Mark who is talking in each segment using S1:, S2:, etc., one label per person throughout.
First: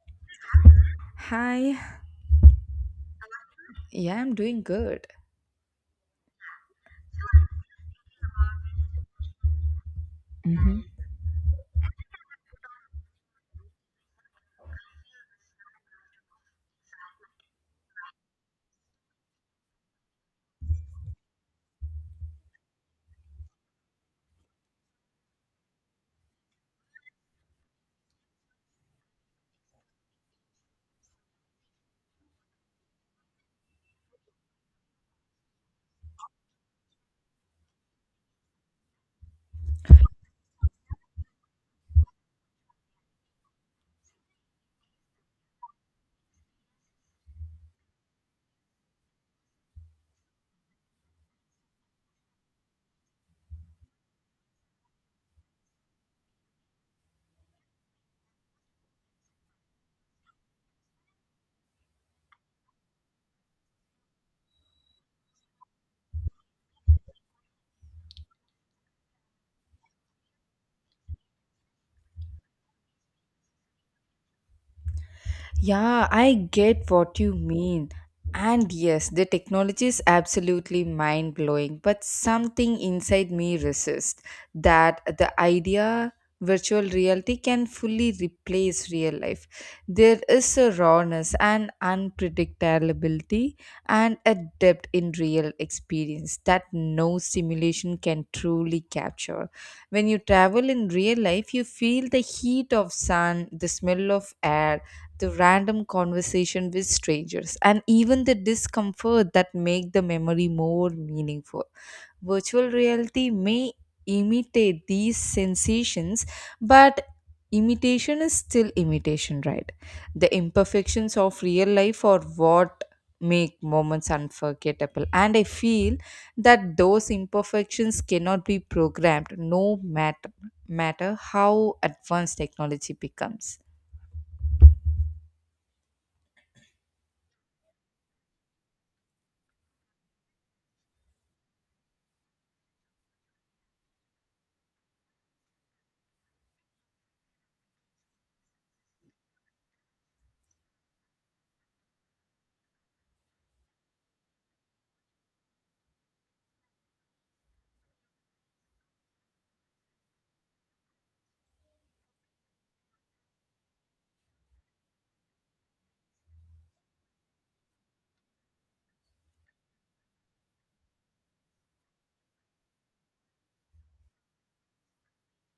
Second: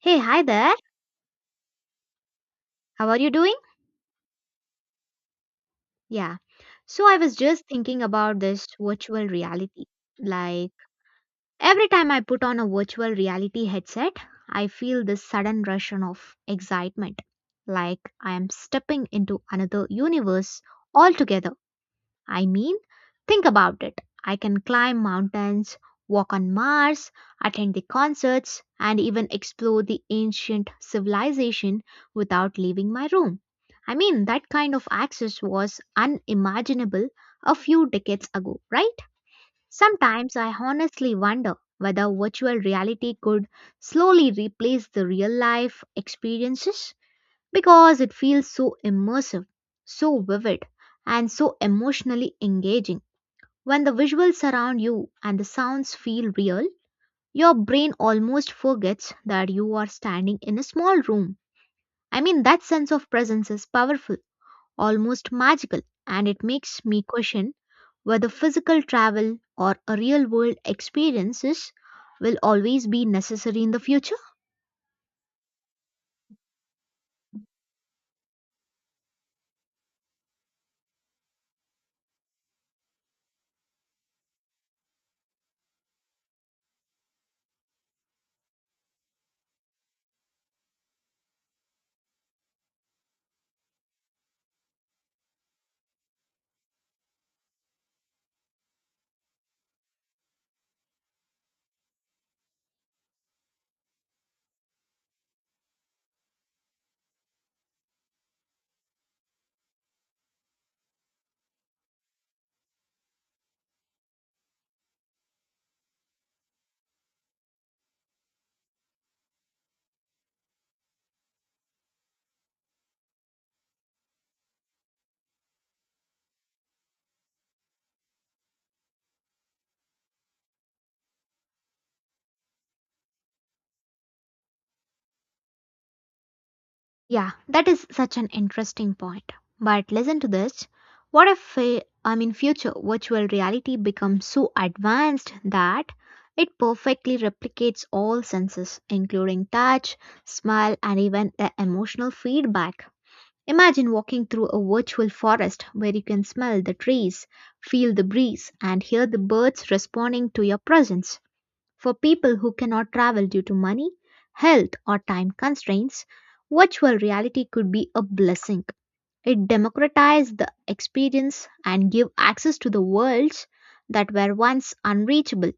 S1: Hey, hi there.
S2: Hi.
S1: How are you doing?
S2: Yeah, I'm doing good.
S1: Yeah. So I was just thinking about this virtual reality. Like
S2: Mhm.
S1: every time I put on a virtual reality headset, I feel this sudden rush of excitement, like I am stepping into another universe altogether. I mean, think about it. I can climb mountains, walk on Mars, attend the concerts, and even explore the ancient civilization without leaving my room. I mean, that kind of access was unimaginable a few decades ago, right? Sometimes I honestly wonder whether virtual reality could slowly replace the real life experiences because it feels so immersive, so vivid, and so emotionally engaging. When the visuals surround you and the sounds feel real, your brain almost forgets that you are standing in a small room. I mean, that sense of presence is powerful, almost magical, and it makes me question whether physical travel or a real world experiences will always be necessary in the future.
S2: Yeah, I get what you mean. And yes, the technology is absolutely mind blowing, but something inside me resists that the idea virtual reality can fully replace real life. There is a rawness and unpredictability and a depth in real experience that no simulation can truly capture. When you travel in real life, you feel the heat of sun, the smell of air, the random conversation with strangers and even the discomfort that make the memory more meaningful virtual reality may imitate these sensations but imitation is still imitation, right? The imperfections of real life are what make moments unforgettable and I feel that those imperfections cannot be programmed no matter matter how advanced technology becomes.
S1: Yeah, that is such an interesting point. But listen to this. What if, I mean, future virtual reality becomes so advanced that it perfectly replicates all senses, including touch, smell, and even the emotional feedback? Imagine walking through a virtual forest where you can smell the trees, feel the breeze, and hear the birds responding to your presence. For people who cannot travel due to money, health, or time constraints, virtual reality could be a blessing. It democratized the experience and give access to the worlds that were once unreachable.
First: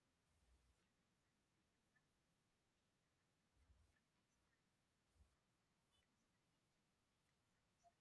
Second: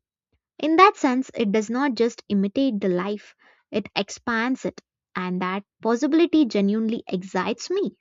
S1: In that sense, it does not just imitate the life, it expands it, and that possibility genuinely excites me.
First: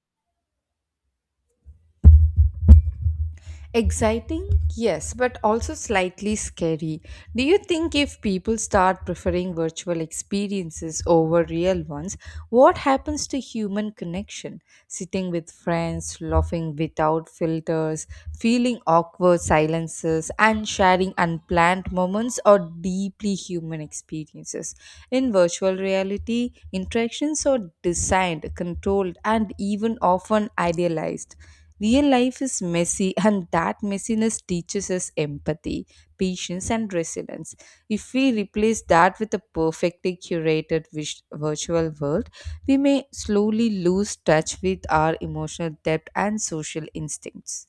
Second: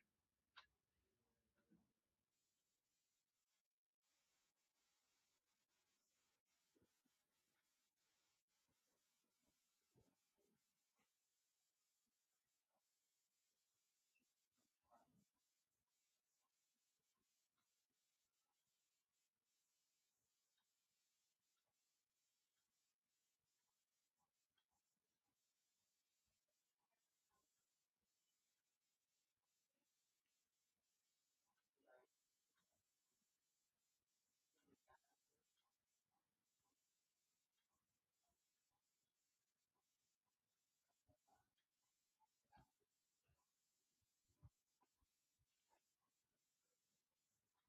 S2: Exciting? Yes, but also slightly scary. Do you think if people start preferring virtual experiences over real ones, what happens to human connection? Sitting with friends, laughing without filters, feeling awkward silences, and sharing unplanned moments or deeply human experiences. In virtual reality, interactions are designed, controlled, and even often idealized. Real life is messy, and that messiness teaches us empathy, patience, and resilience. If we replace that with a perfectly curated virtual world, we may slowly lose touch with our emotional depth and social instincts.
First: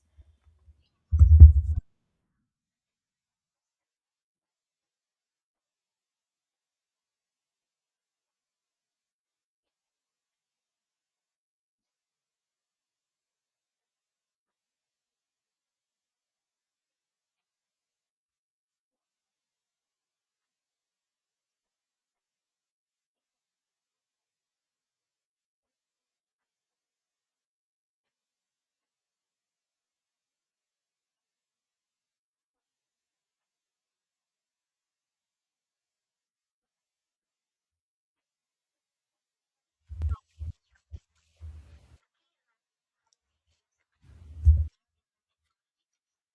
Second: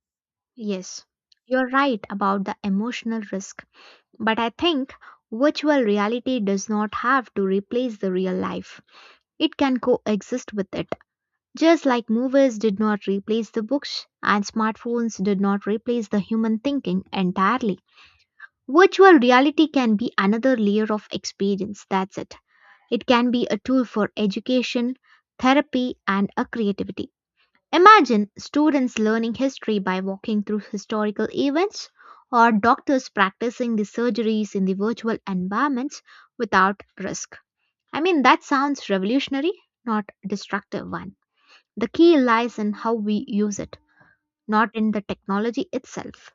S1: Yes, you're right about the emotional risk, but I think virtual reality does not have to replace the real life. It can coexist with it. Just like movies did not replace the books and smartphones did not replace the human thinking entirely. Virtual reality can be another layer of experience, that's it. It can be a tool for education, therapy, and a creativity. Imagine students learning history by walking through historical events or doctors practicing the surgeries in the virtual environments without risk. I mean, that sounds revolutionary, not destructive one. The key lies in how we use it, not in the technology itself.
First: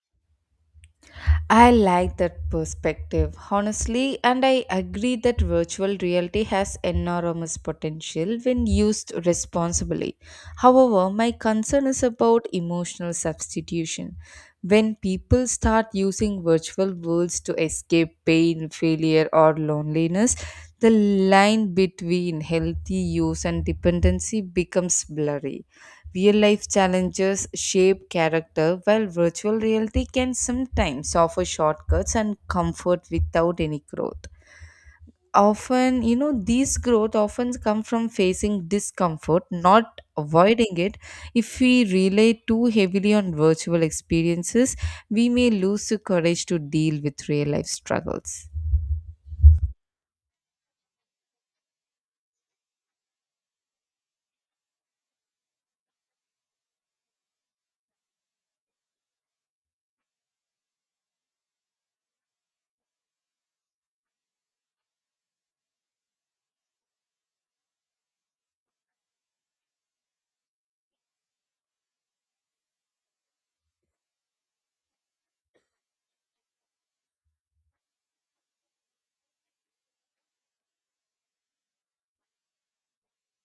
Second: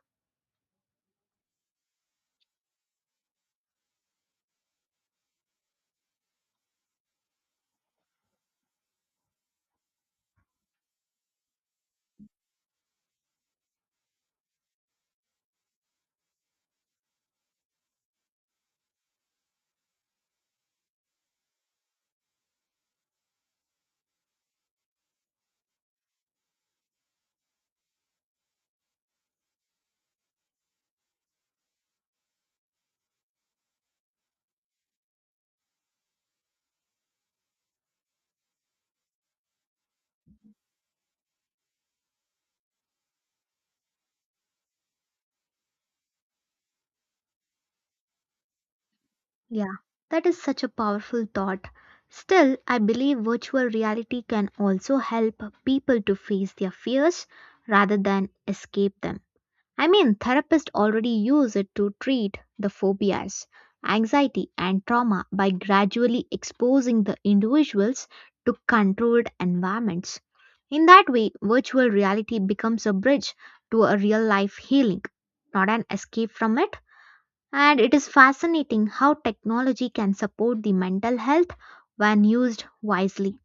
S2: I like that perspective, honestly, and I agree that virtual reality has enormous potential when used responsibly. However, my concern is about emotional substitution. When people start using virtual worlds to escape pain, failure, or loneliness, the line between healthy use and dependency becomes blurry. Real life challenges shape character, while virtual reality can sometimes offer shortcuts and comfort without any growth. Often, these growth often come from facing discomfort, not avoiding it. If we rely too heavily on virtual experiences, we may lose the courage to deal with real life struggles.
S1: Yeah, that is such a powerful thought. Still, I believe virtual reality can also help people to face their fears rather than escape them. I mean, therapists already use it to treat the phobias, anxiety, and trauma by gradually exposing the individuals to controlled environments. In that way, virtual reality becomes a bridge to a real life healing, not an escape from it. And it is fascinating how technology can support the mental health when used wisely.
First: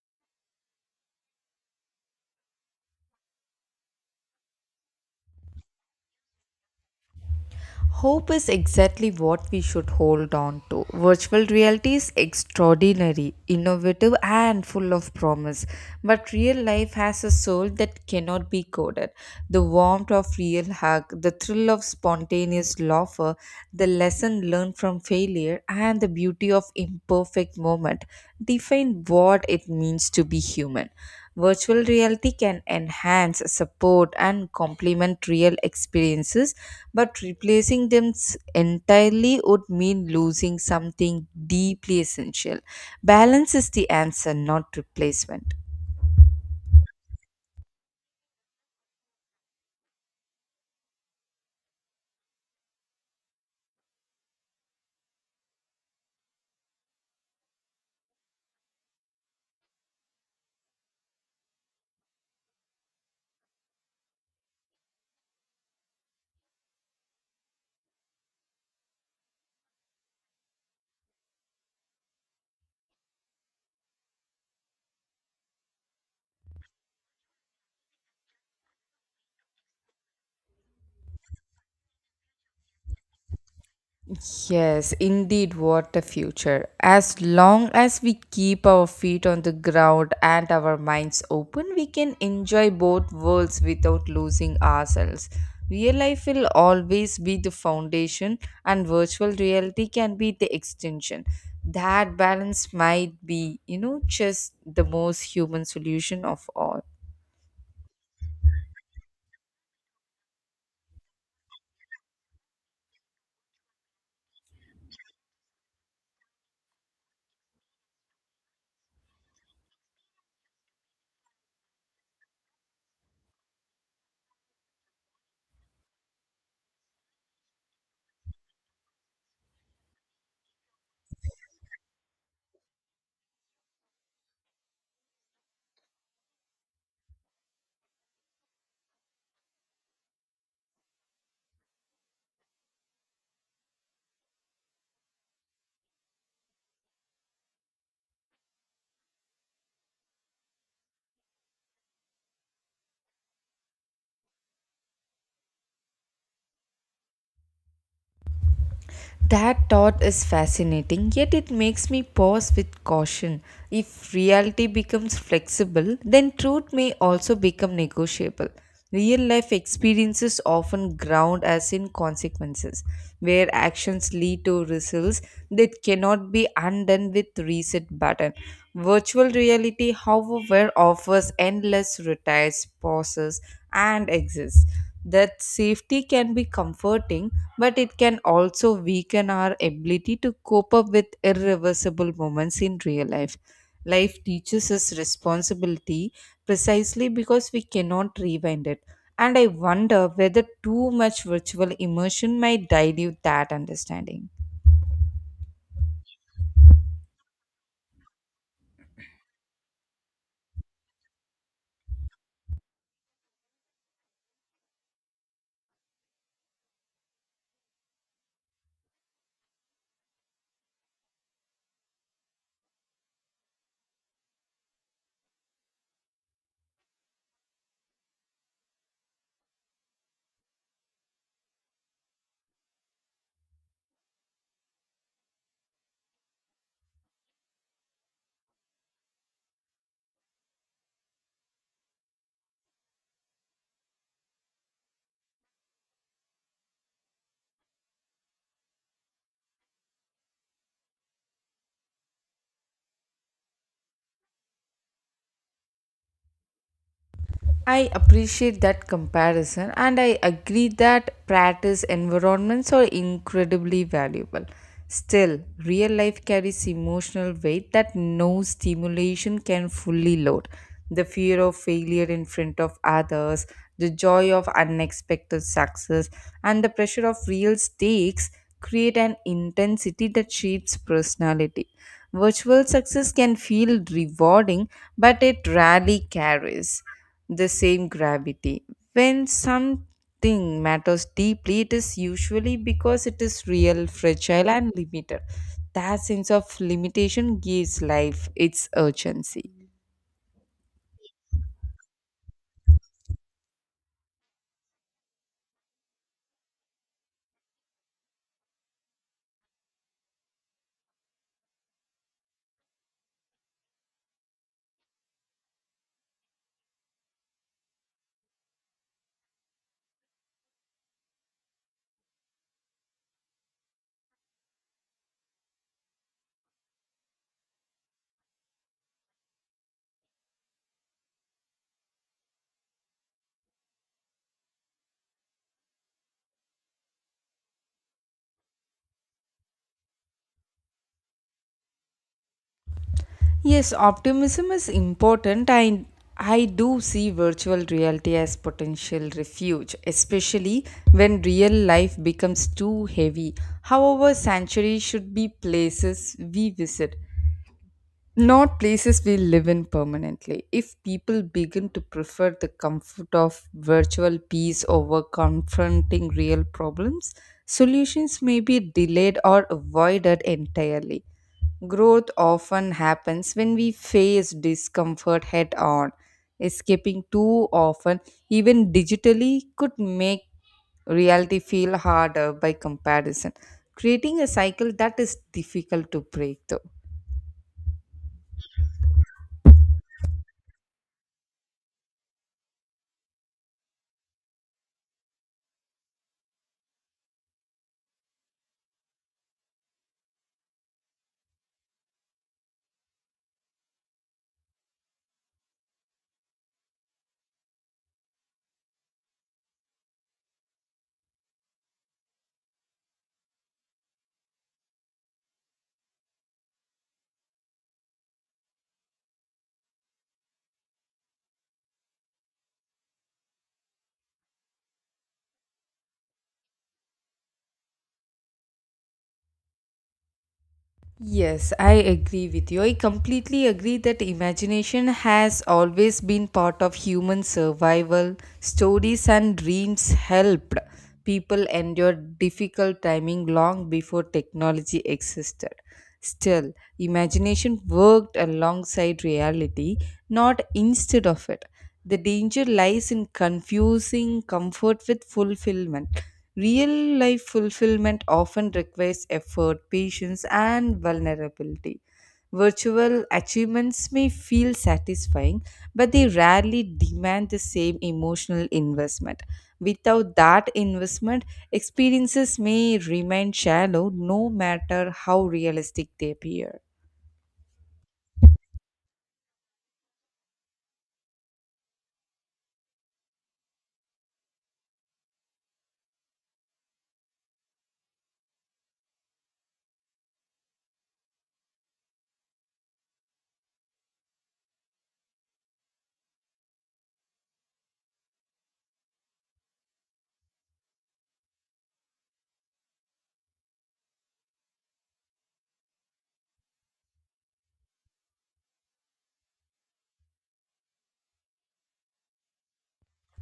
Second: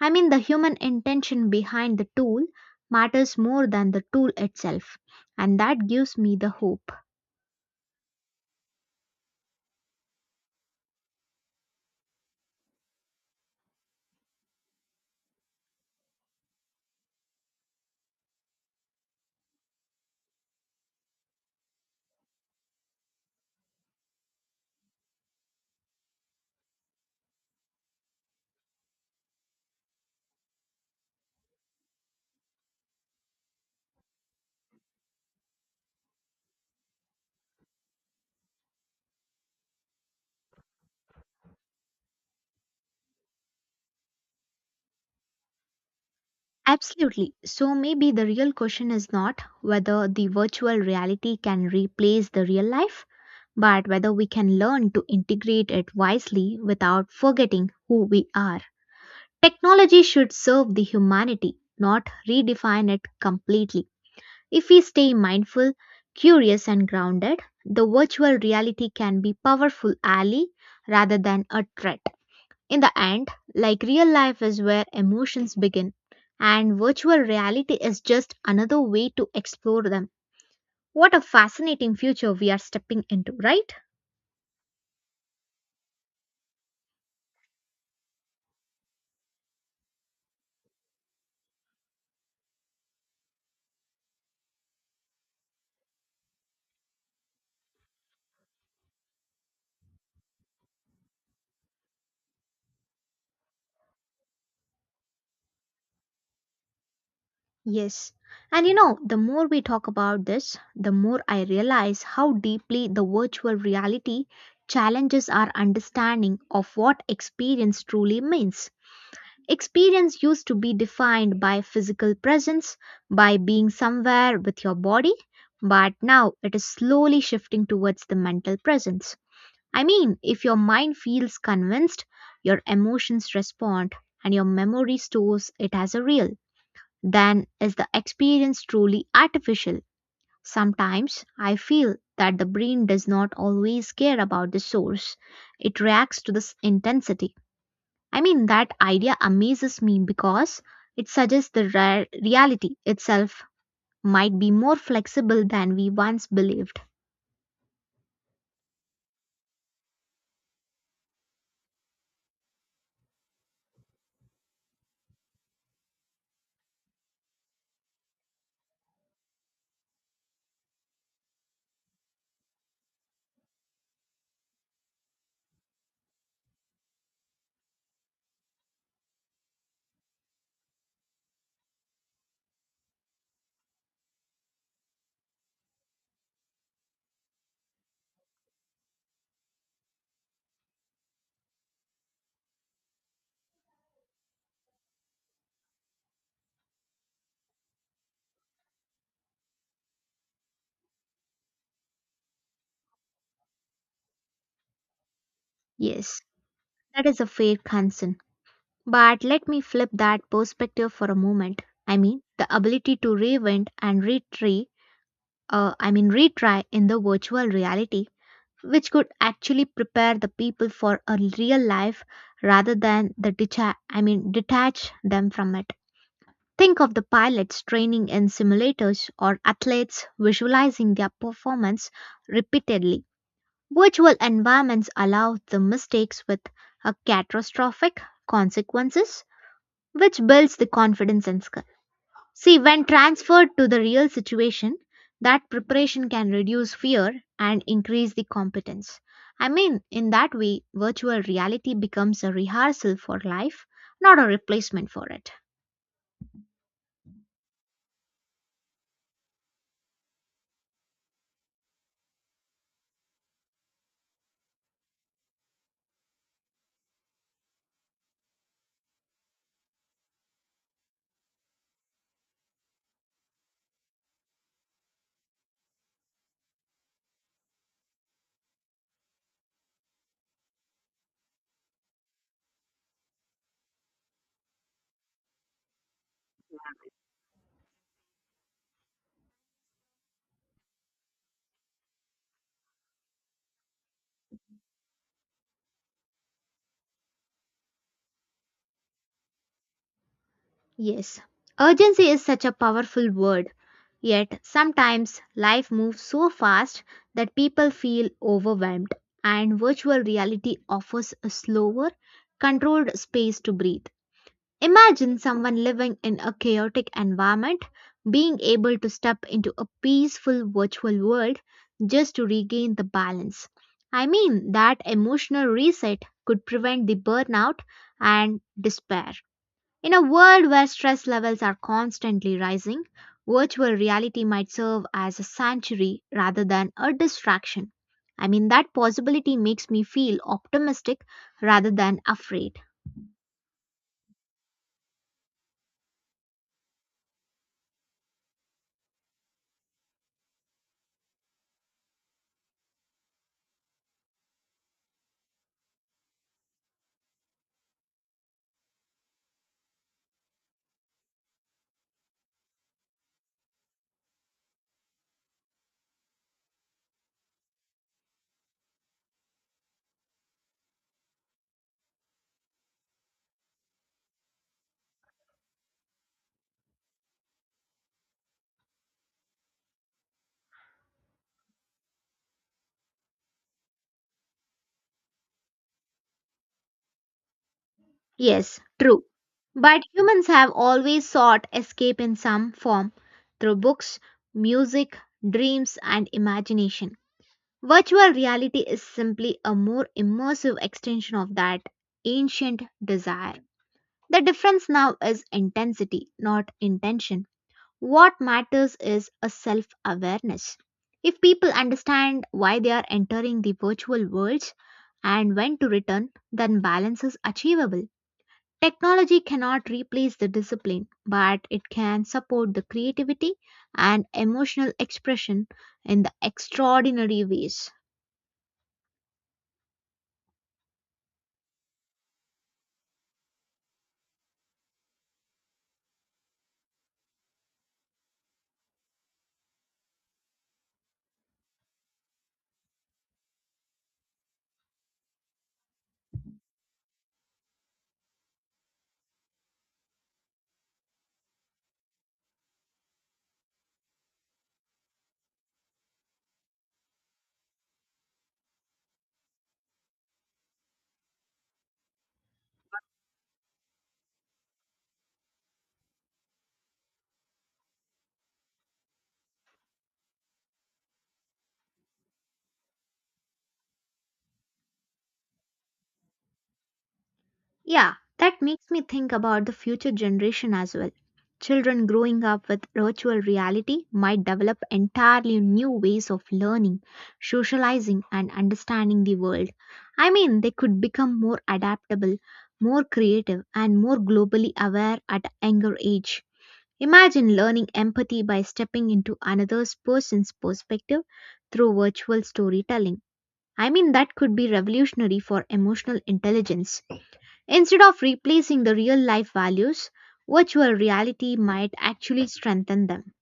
S1: I mean, the human intention behind the tool matters more than the tool itself, and that gives me the hope.
S2: Hope is exactly what we should hold on to. Virtual reality is extraordinary, innovative, and full of promise. But real life has a soul that cannot be coded. The warmth of real hug, the thrill of spontaneous laughter, the lesson learned from failure, and the beauty of imperfect moment define what it means to be human. Virtual reality can enhance, support, and complement real experiences, but replacing them entirely would mean losing something deeply essential. Balance is the answer, not replacement.
S1: Absolutely. So maybe the real question is not whether the virtual reality can replace the real life, but whether we can learn to integrate it wisely without forgetting who we are. Technology should serve the humanity, not redefine it completely. If we stay mindful, curious, and grounded, the virtual reality can be powerful ally rather than a threat. In the end, like real life is where emotions begin, and virtual reality is just another way to explore them. What a fascinating future we are stepping into, right?
S2: Yes, indeed, what a future. As long as we keep our feet on the ground and our minds open, we can enjoy both worlds without losing ourselves. Real life will always be the foundation, and virtual reality can be the extension. That balance might be, just the most human solution of all.
S1: Yes. And you know, the more we talk about this, the more I realize how deeply the virtual reality challenges our understanding of what experience truly means. Experience used to be defined by physical presence, by being somewhere with your body, but now it is slowly shifting towards the mental presence. I mean, if your mind feels convinced, your emotions respond, and your memory stores it as a real, then is the experience truly artificial? Sometimes I feel that the brain does not always care about the source, it reacts to this intensity. I mean, that idea amazes me because it suggests the reality itself might be more flexible than we once believed.
S2: That thought is fascinating, yet it makes me pause with caution. If reality becomes flexible, then truth may also become negotiable. Real life experiences often ground us in consequences, where actions lead to results that cannot be undone with reset button. Virtual reality, however, offers endless retires, pauses, and exists. That safety can be comforting, but it can also weaken our ability to cope up with irreversible moments in real life. Life teaches us responsibility precisely because we cannot rewind it. And I wonder whether too much virtual immersion might dilute that understanding.
S1: Yes, that is a fair concern. But let me flip that perspective for a moment. I mean, the ability to reinvent and I mean, retry in the virtual reality, which could actually prepare the people for a real life rather than I mean, detach them from it. Think of the pilots training in simulators or athletes visualizing their performance repeatedly. Virtual environments allow the mistakes with a catastrophic consequences, which builds the confidence and skill. See, when transferred to the real situation, that preparation can reduce fear and increase the competence. I mean, in that way, virtual reality becomes a rehearsal for life, not a replacement for it.
S2: I appreciate that comparison and I agree that practice environments are incredibly valuable. Still, real life carries emotional weight that no stimulation can fully load. The fear of failure in front of others, the joy of unexpected success, and the pressure of real stakes create an intensity that shapes personality. Virtual success can feel rewarding, but it rarely carries the same gravity. When something matters deeply, it is usually because it is real, fragile, and limited. That sense of limitation gives life its urgency.
S1: Yes, urgency is such a powerful word. Yet sometimes life moves so fast that people feel overwhelmed, and virtual reality offers a slower, controlled space to breathe. Imagine someone living in a chaotic environment being able to step into a peaceful virtual world just to regain the balance. I mean, that emotional reset could prevent the burnout and despair. In a world where stress levels are constantly rising, virtual reality might serve as a sanctuary rather than a distraction. I mean, that possibility makes me feel optimistic rather than afraid.
S2: Yes, optimism is important. I do see virtual reality as potential refuge, especially when real life becomes too heavy. However, sanctuary should be places we visit, not places we live in permanently. If people begin to prefer the comfort of virtual peace over confronting real problems, solutions may be delayed or avoided entirely. Growth often happens when we face discomfort head on. Escaping too often, even digitally, could make reality feel harder by comparison, creating a cycle that is difficult to break through.
S1: Yes, true. But humans have always sought escape in some form through books, music, dreams, and imagination. Virtual reality is simply a more immersive extension of that ancient desire. The difference now is intensity, not intention. What matters is a self awareness. If people understand why they are entering the virtual worlds and when to return, then balance is achievable. Technology cannot replace the discipline, but it can support the creativity and emotional expression in the extraordinary ways.
S2: Yes, I agree with you. I completely agree that imagination has always been part of human survival. Stories and dreams helped people endure difficult timing long before technology existed. Still, imagination worked alongside reality, not instead of it. The danger lies in confusing comfort with fulfillment. Real life fulfillment often requires effort, patience, and vulnerability. Virtual achievements may feel satisfying, but they rarely demand the same emotional investment. Without that investment, experiences may remain shallow no matter how realistic they appear.
S1: Yeah, that makes me think about the future generation as well. Children growing up with virtual reality might develop entirely new ways of learning, socializing, and understanding the world. I mean, they could become more adaptable, more creative, and more globally aware at a younger age. Imagine learning empathy by stepping into another person's perspective through virtual storytelling. I mean, that could be revolutionary for emotional intelligence. Instead of replacing the real life values, virtual reality might actually strengthen them.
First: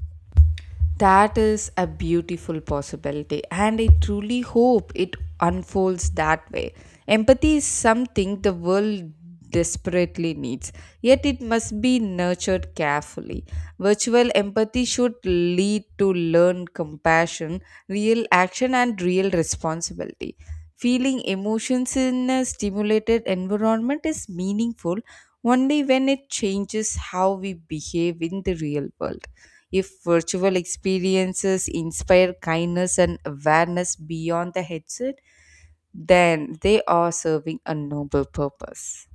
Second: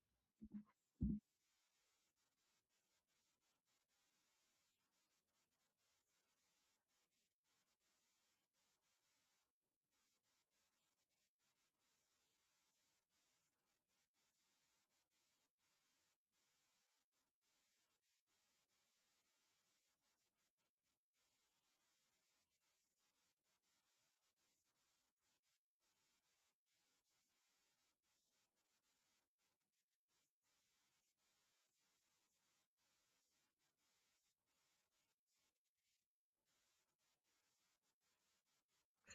S2: That is a beautiful possibility, and I truly hope it unfolds that way. Empathy is something the world desperately needs, yet it must be nurtured carefully. Virtual empathy should lead to learned compassion, real action, and real responsibility. Feeling emotions in a stimulated environment is meaningful only when it changes how we behave in the real world. If virtual experiences inspire kindness and awareness beyond the headset, then they are serving a noble purpose.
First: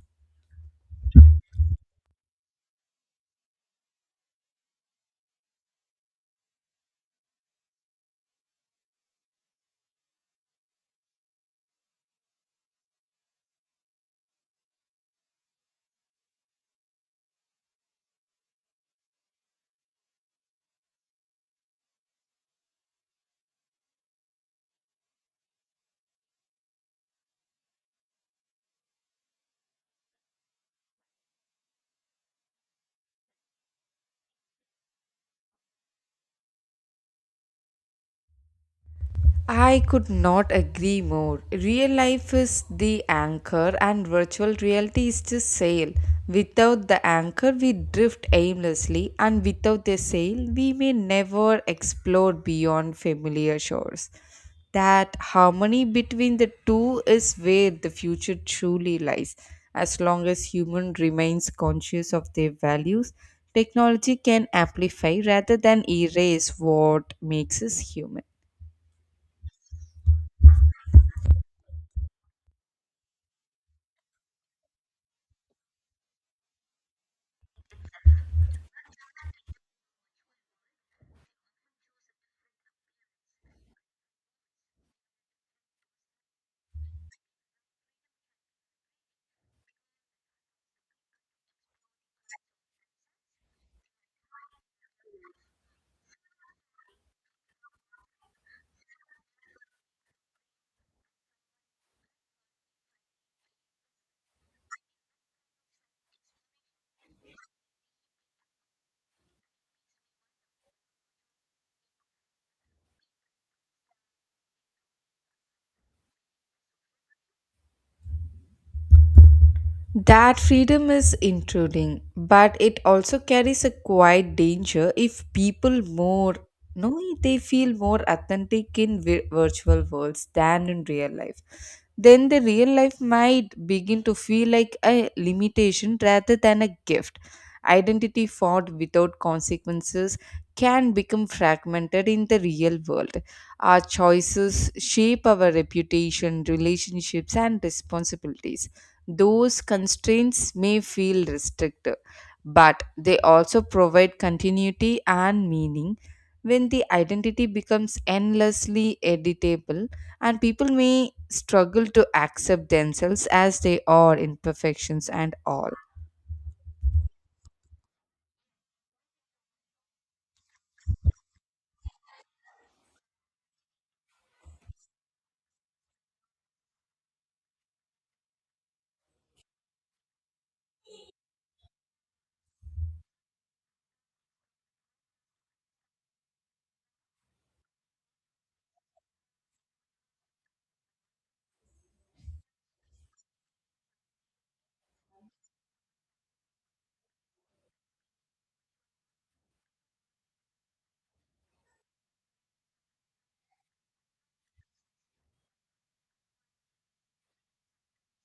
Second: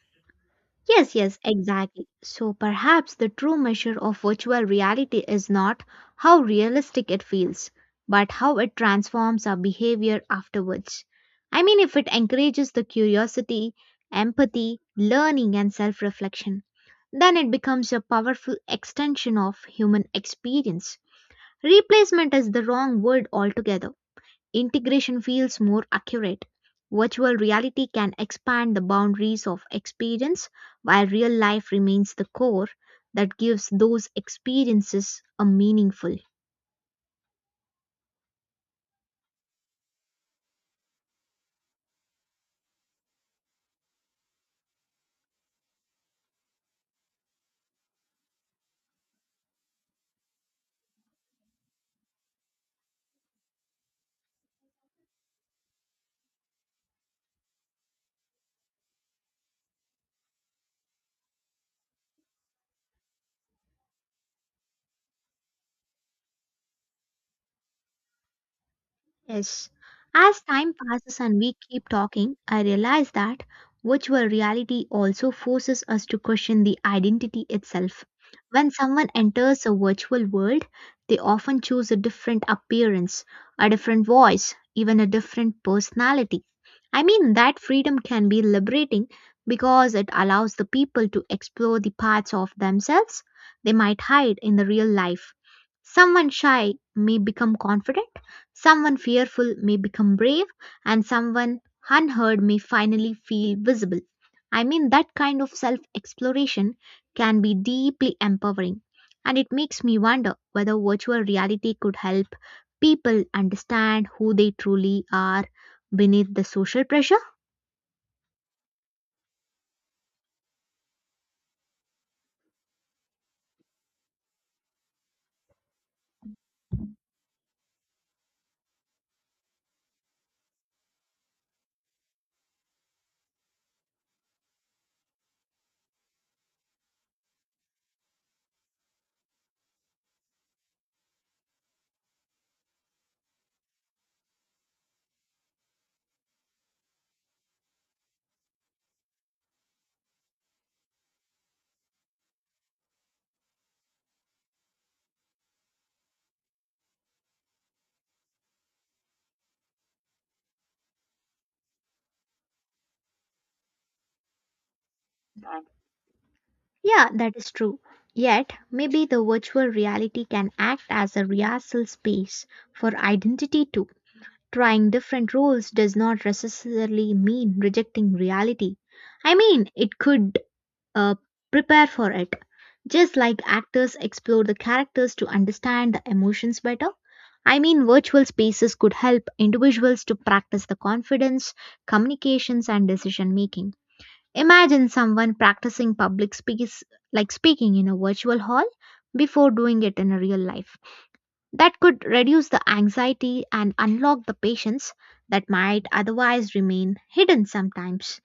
S1: Yes, yes, exactly. So perhaps the true measure of virtual reality is not how realistic it feels, but how it transforms our behavior afterwards. I mean, if it encourages the curiosity, empathy, learning, and self reflection, then it becomes a powerful extension of human experience. Replacement is the wrong word altogether. Integration feels more accurate. Virtual reality can expand the boundaries of experience while real life remains the core that gives those experiences a meaningful.
S2: I could not agree more. Real life is the anchor, and virtual reality is the sail. Without the anchor, we drift aimlessly, and without the sail, we may never explore beyond familiar shores. That harmony between the two is where the future truly lies. As long as human remains conscious of their values, technology can amplify rather than erase what makes us human.
S1: Yes. As time passes and we keep talking, I realize that virtual reality also forces us to question the identity itself. When someone enters a virtual world, they often choose a different appearance, a different voice, even a different personality. I mean, that freedom can be liberating because it allows the people to explore the parts of themselves they might hide in the real life. Someone shy may become confident. Someone fearful may become brave, and someone unheard may finally feel visible. I mean, that kind of self exploration can be deeply empowering, and it makes me wonder whether virtual reality could help people understand who they truly are beneath the social pressure.
S2: That freedom is intruding, but it also carries a quiet danger if people more no, they feel more authentic in virtual worlds than in real life then the real life might begin to feel like a limitation rather than a gift. Identity fought without consequences can become fragmented in the real world. Our choices shape our reputation, relationships, and responsibilities. Those constraints may feel restrictive, but they also provide continuity and meaning. When the identity becomes endlessly editable, and people may struggle to accept themselves as they are imperfections and all.
S1: Yeah, that is true. Yet, maybe the virtual reality can act as a rehearsal space for identity too. Trying different roles does not necessarily mean rejecting reality. I mean, it could uh, prepare for it. Just like actors explore the characters to understand the emotions better, I mean, virtual spaces could help individuals to practice the confidence, communications, and decision making. Imagine someone practicing public speaks like speaking in a virtual hall before doing it in a real life that could reduce the anxiety and unlock the patience that might otherwise remain hidden sometimes.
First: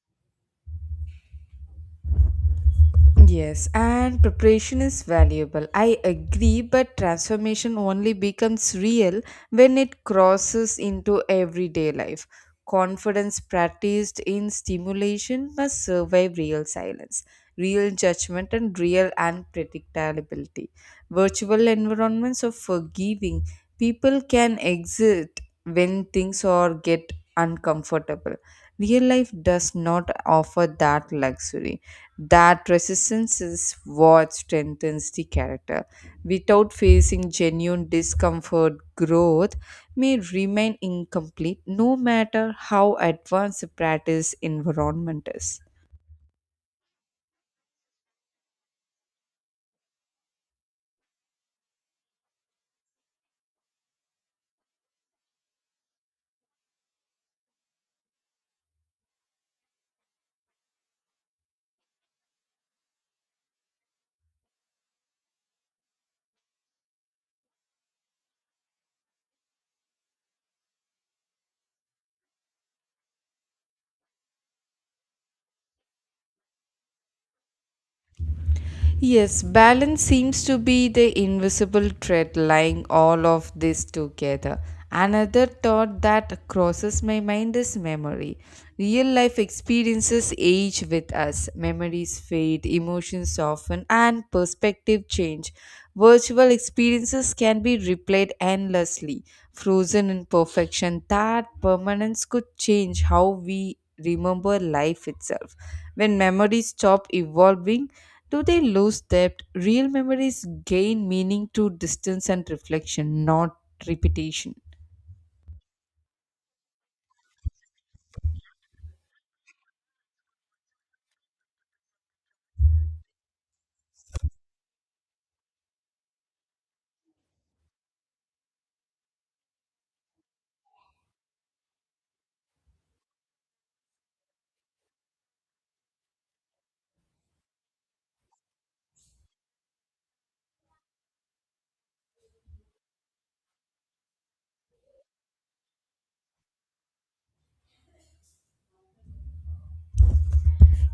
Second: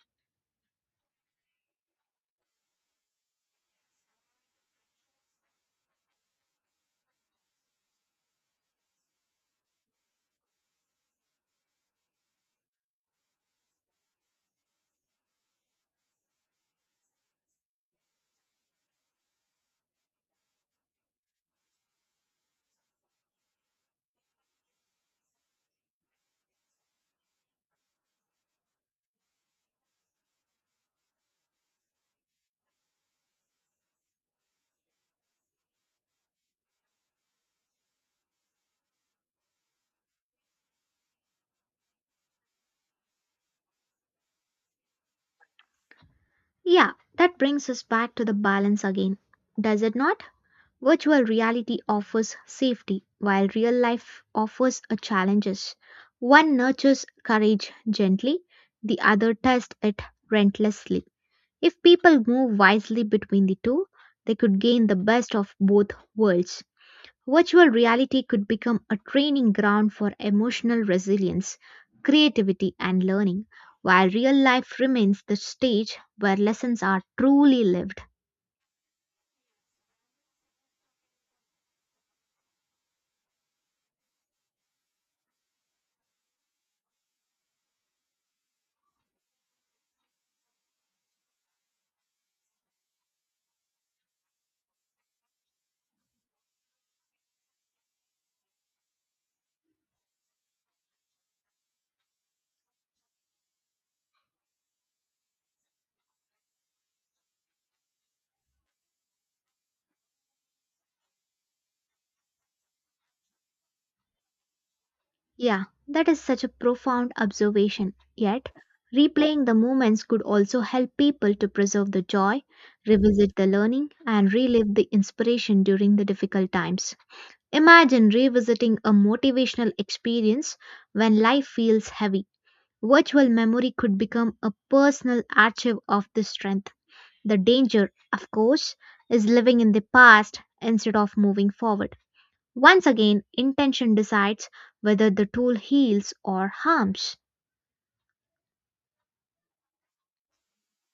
S2: Yes, and preparation is valuable. I agree, but transformation only becomes real when it crosses into everyday life. Confidence practiced in stimulation must survive real silence, real judgment, and real unpredictability. Virtual environments are forgiving. People can exit when things or get uncomfortable. Real life does not offer that luxury that resistance is what strengthens the character. Without facing genuine discomfort, growth may remain incomplete no matter how advanced the practice environment is.
S1: Yeah, that brings us back to the balance again, does it not? Virtual reality offers safety, while real life offers a challenges. One nurtures courage gently, the other tests it relentlessly. If people move wisely between the two, they could gain the best of both worlds. Virtual reality could become a training ground for emotional resilience, creativity, and learning, while real life remains the stage where lessons are truly lived.
S2: Yes, balance seems to be the invisible thread lying all of this together. Another thought that crosses my mind is memory. Real life experiences age with us, memories fade, emotions soften, and perspective change. Virtual experiences can be replayed endlessly, frozen in perfection. That permanence could change how we remember life itself. When memories stop evolving, do they lose depth? Real memories gain meaning to distance and reflection, not repetition.
S1: Yeah, that is such a profound observation. Yet, replaying the moments could also help people to preserve the joy, revisit the learning, and relive the inspiration during the difficult times. Imagine revisiting a motivational experience when life feels heavy. Virtual memory could become a personal archive of this strength. The danger, of course, is living in the past instead of moving forward. Once again, intention decides whether the tool heals or harms.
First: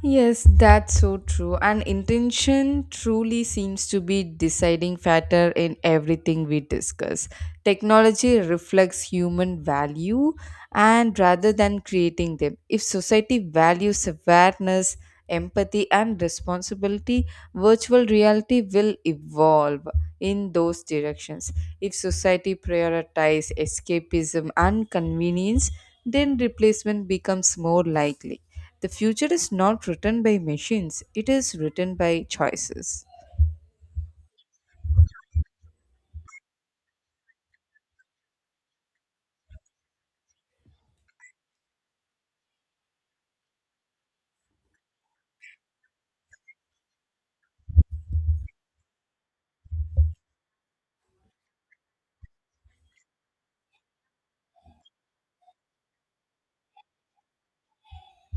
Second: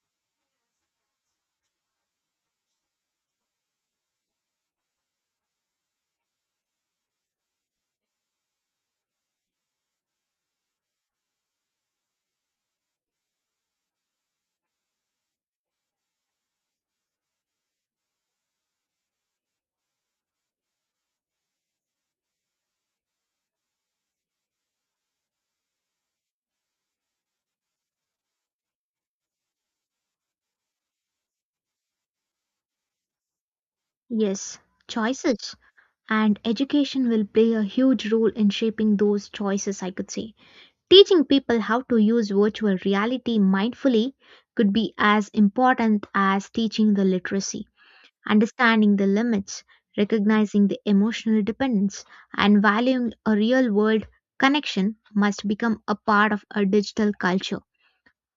S2: Yes, that's so true. And intention truly seems to be deciding factor in everything we discuss. Technology reflects human value and rather than creating them. If society values awareness, empathy and responsibility, virtual reality will evolve in those directions. If society prioritize escapism and convenience, then replacement becomes more likely the future is not written by machines, it is written by choices.
S1: Yes, choices. And education will play a huge role in shaping those choices, I could say. Teaching people how to use virtual reality mindfully could be as important as teaching the literacy. Understanding the limits, recognizing the emotional dependence, and valuing a real world connection must become a part of a digital culture.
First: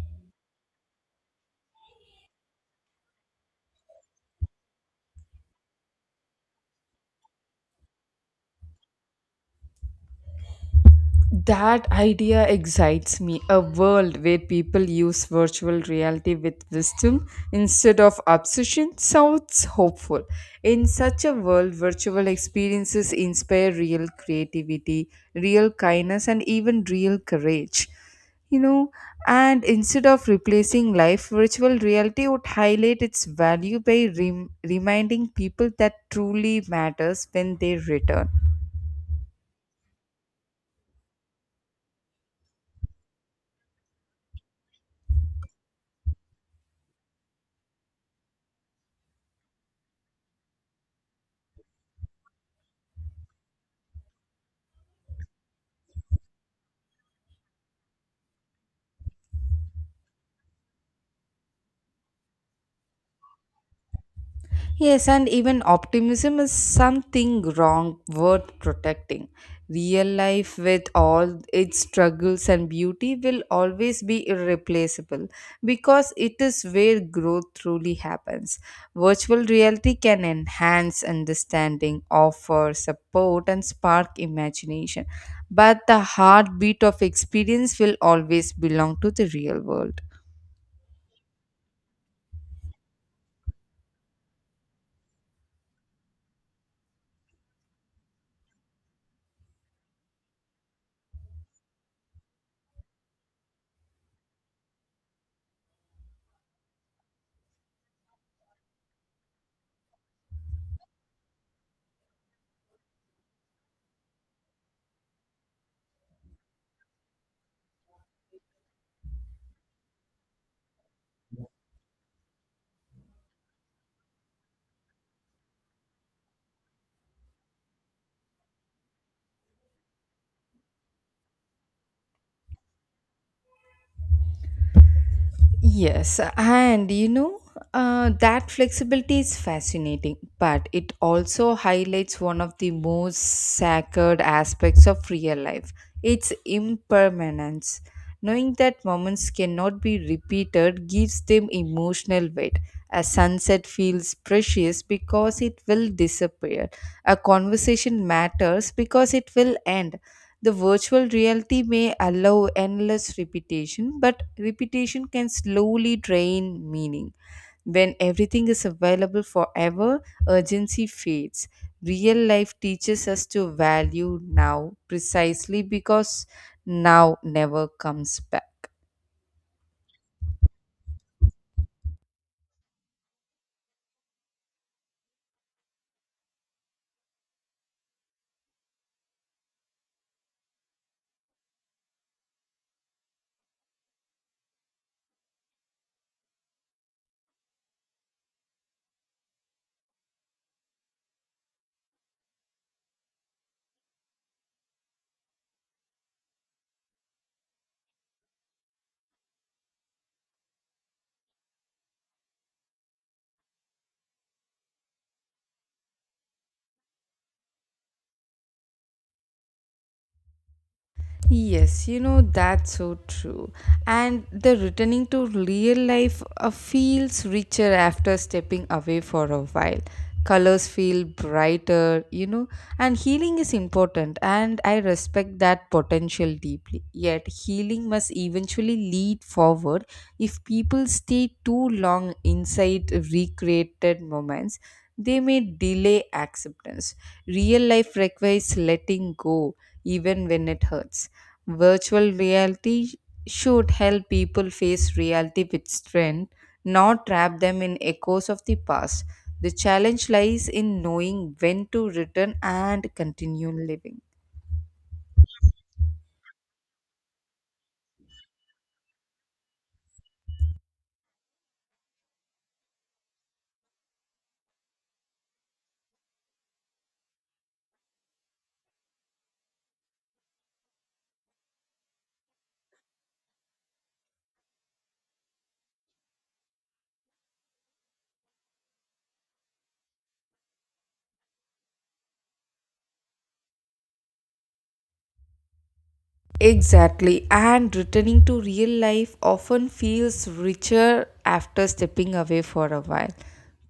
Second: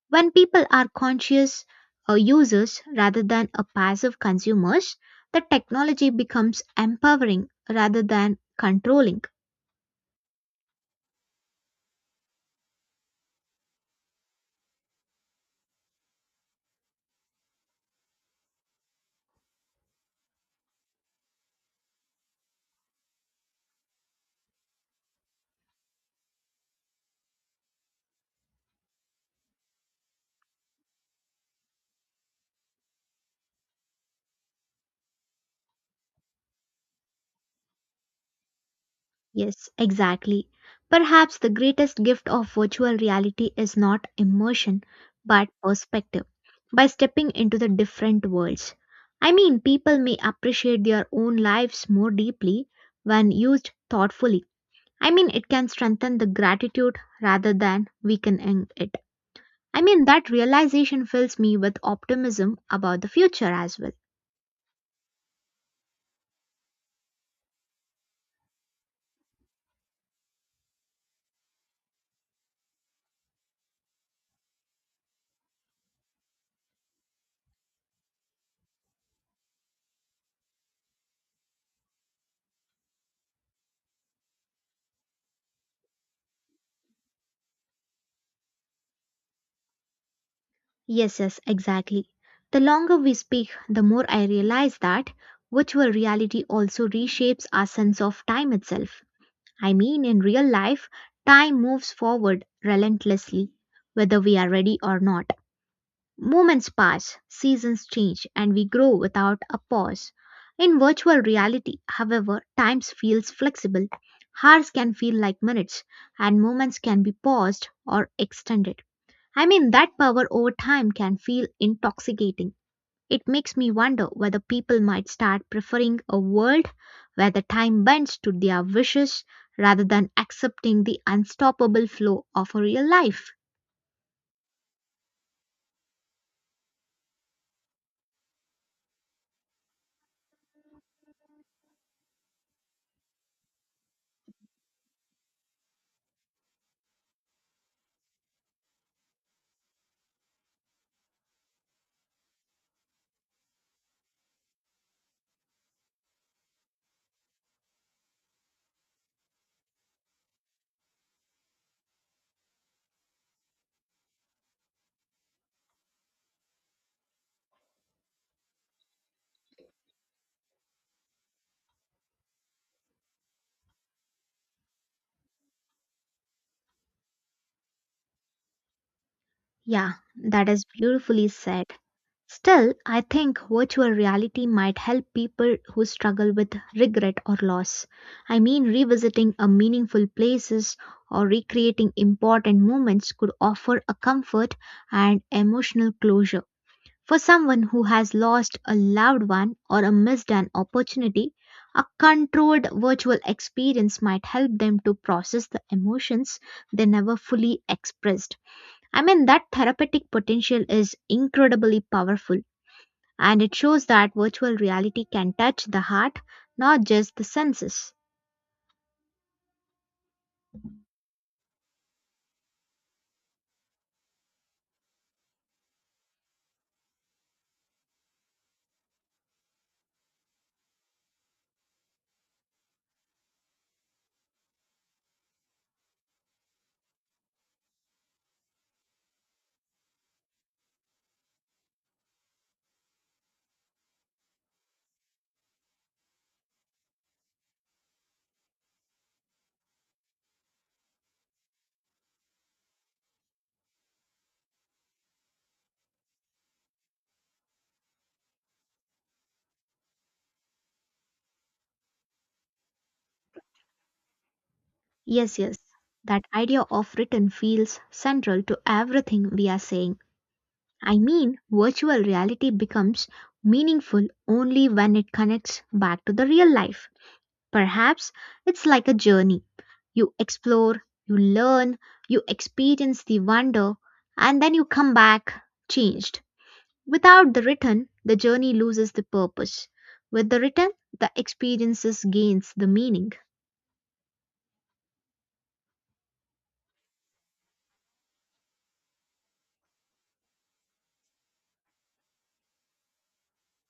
S1: When people are conscious users rather than a passive consumers, the technology becomes empowering rather than controlling.
S2: That idea excites me. A world where people use virtual reality with wisdom instead of obsession sounds hopeful. In such a world, virtual experiences inspire real creativity, real kindness, and even real courage. You know, and instead of replacing life, virtual reality would highlight its value by reminding people that truly matters when they return.
S1: Yes, exactly. Perhaps the greatest gift of virtual reality is not immersion, but perspective. By stepping into the different worlds. I mean, people may appreciate their own lives more deeply when used thoughtfully. I mean, it can strengthen the gratitude rather than weakening it. I mean, that realization fills me with optimism about the future as well.
S2: Yes, and even optimism is something wrong worth protecting. Real life, with all its struggles and beauty, will always be irreplaceable because it is where growth truly happens. Virtual reality can enhance understanding, offer support, and spark imagination, but the heartbeat of experience will always belong to the real world.
S1: Yes, yes, exactly. The longer we speak, the more I realize that virtual reality also reshapes our sense of time itself. I mean, in real life, time moves forward relentlessly, whether we are ready or not. Moments pass, seasons change, and we grow without a pause. In virtual reality, however, time feels flexible. Hours can feel like minutes, and moments can be paused or extended. I mean, that power over time can feel intoxicating. It makes me wonder whether people might start preferring a world where the time bends to their wishes rather than accepting the unstoppable flow of a real life.
S2: Yes, and that flexibility is fascinating, but it also highlights one of the most sacred aspects of real life its impermanence. Knowing that moments cannot be repeated gives them emotional weight. A sunset feels precious because it will disappear. A conversation matters because it will end. The virtual reality may allow endless repetition, but repetition can slowly drain meaning. When everything is available forever, urgency fades. Real life teaches us to value now precisely because now never comes back.
S1: Yeah, that is beautifully said. Still, I think virtual reality might help people who struggle with regret or loss. I mean, revisiting a meaningful places or recreating important moments could offer a comfort and emotional closure. For someone who has lost a loved one or a missed an opportunity, a controlled virtual experience might help them to process the emotions they never fully expressed. I mean, that therapeutic potential is incredibly powerful and it shows that virtual reality can touch the heart, not just the senses.
S2: Yes, you know, that's so true. And the returning to real life feels richer after stepping away for a while. Colors feel brighter, you know, and healing is important, and I respect that potential deeply. Yet, healing must eventually lead forward. If people stay too long inside recreated moments, they may delay acceptance. Real life requires letting go, even when it hurts. Virtual reality should help people face reality with strength, not trap them in echoes of the past. The challenge lies in knowing when to return and continue living.
S1: Yes, yes, that idea of written feels central to everything we are saying. I mean, virtual reality becomes meaningful only when it connects back to the real life. Perhaps it's like a journey. You explore, you learn, you experience the wonder, and then you come back changed. Without the written, the journey loses the purpose. With the written, the experiences gains the meaning.
S2: Exactly, and returning to real life often feels richer after stepping away for a while.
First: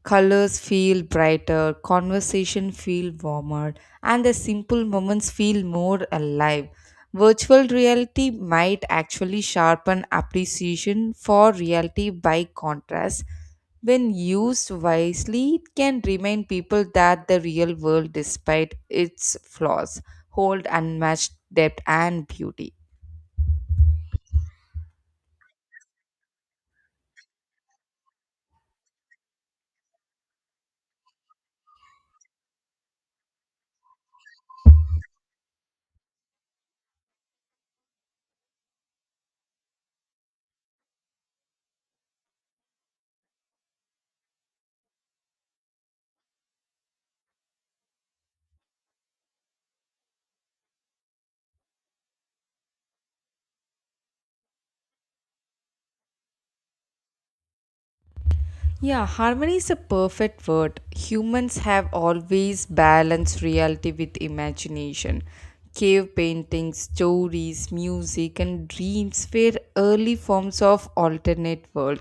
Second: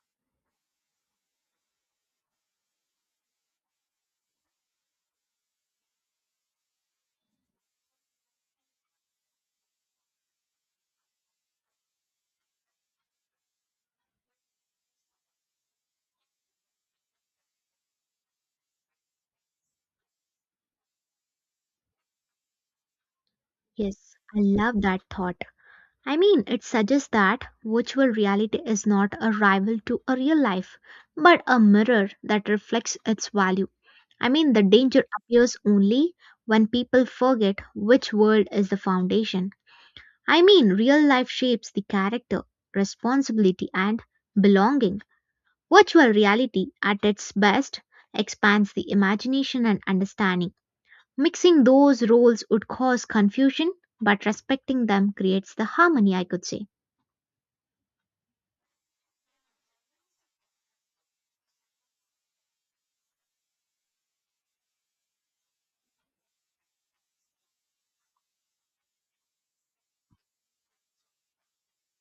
S2: Colors feel brighter, conversation feel warmer, and the simple moments feel more alive. Virtual reality might actually sharpen appreciation for reality by contrast, when used wisely, it can remind people that the real world, despite its flaws, hold unmatched depth and beauty.
S1: Yes, I love that thought. I mean, it suggests that virtual reality is not a rival to a real life, but a mirror that reflects its value. I mean, the danger appears only when people forget which world is the foundation. I mean, real life shapes the character, responsibility, and belonging. Virtual reality, at its best, expands the imagination and understanding. Mixing those roles would cause confusion, but respecting them creates the harmony, I could say.
S2: Yeah, harmony is a perfect word. Humans have always balanced reality with imagination. Cave paintings, stories, music, and dreams were early forms of alternate world.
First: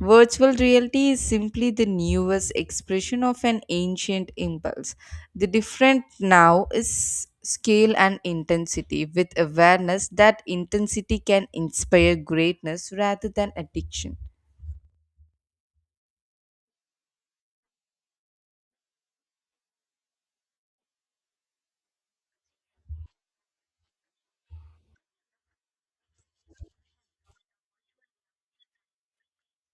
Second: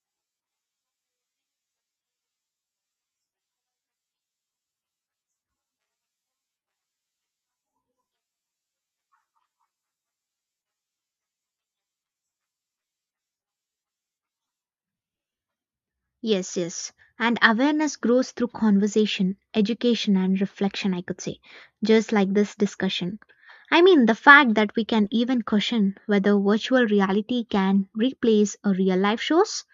S2: Virtual reality is simply the newest expression of an ancient impulse. The different now is scale and intensity, with awareness that intensity can inspire greatness rather than addiction.
S1: Yes, yes. And awareness grows through conversation, education, and reflection, I could say, just like this discussion. I mean, the fact that we can even question whether virtual reality can replace a real life shows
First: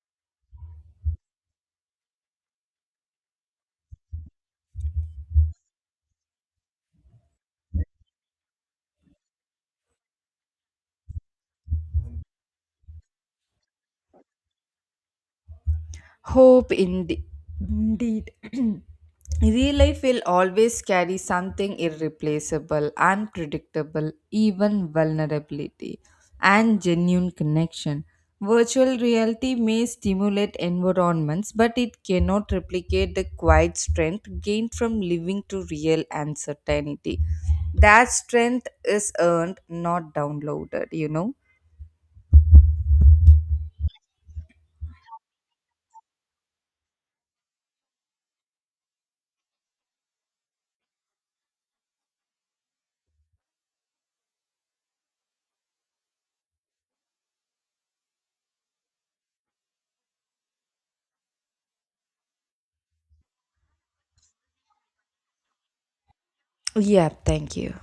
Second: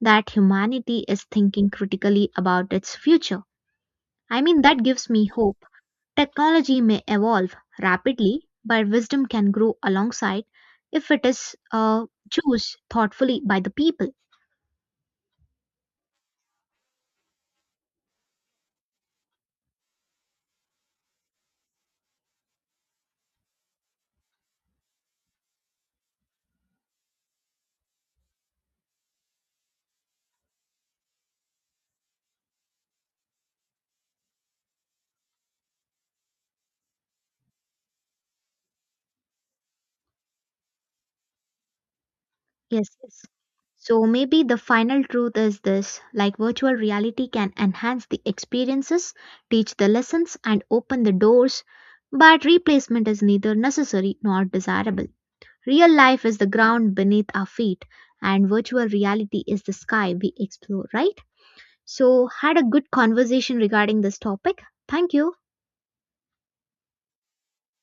S1: that humanity is thinking critically about its future. I mean, that gives me hope. Technology may evolve rapidly, but wisdom can grow alongside if it is choose thoughtfully by the people.
S2: Hope ind- indeed. Real life will always carry something irreplaceable, unpredictable, even vulnerability, and genuine connection. Virtual reality may stimulate environments, but it cannot replicate the quiet strength gained from living to real uncertainty. That strength is earned, not downloaded, you know?
S1: Yes, yes. So maybe the final truth is this like virtual reality can enhance the experiences, teach the lessons, and open the doors, but replacement is neither necessary nor desirable. Real life is the ground beneath our feet, and virtual reality is the sky we explore, right? So, had a good conversation regarding this topic. Thank you.
S2: Yeah, thank you.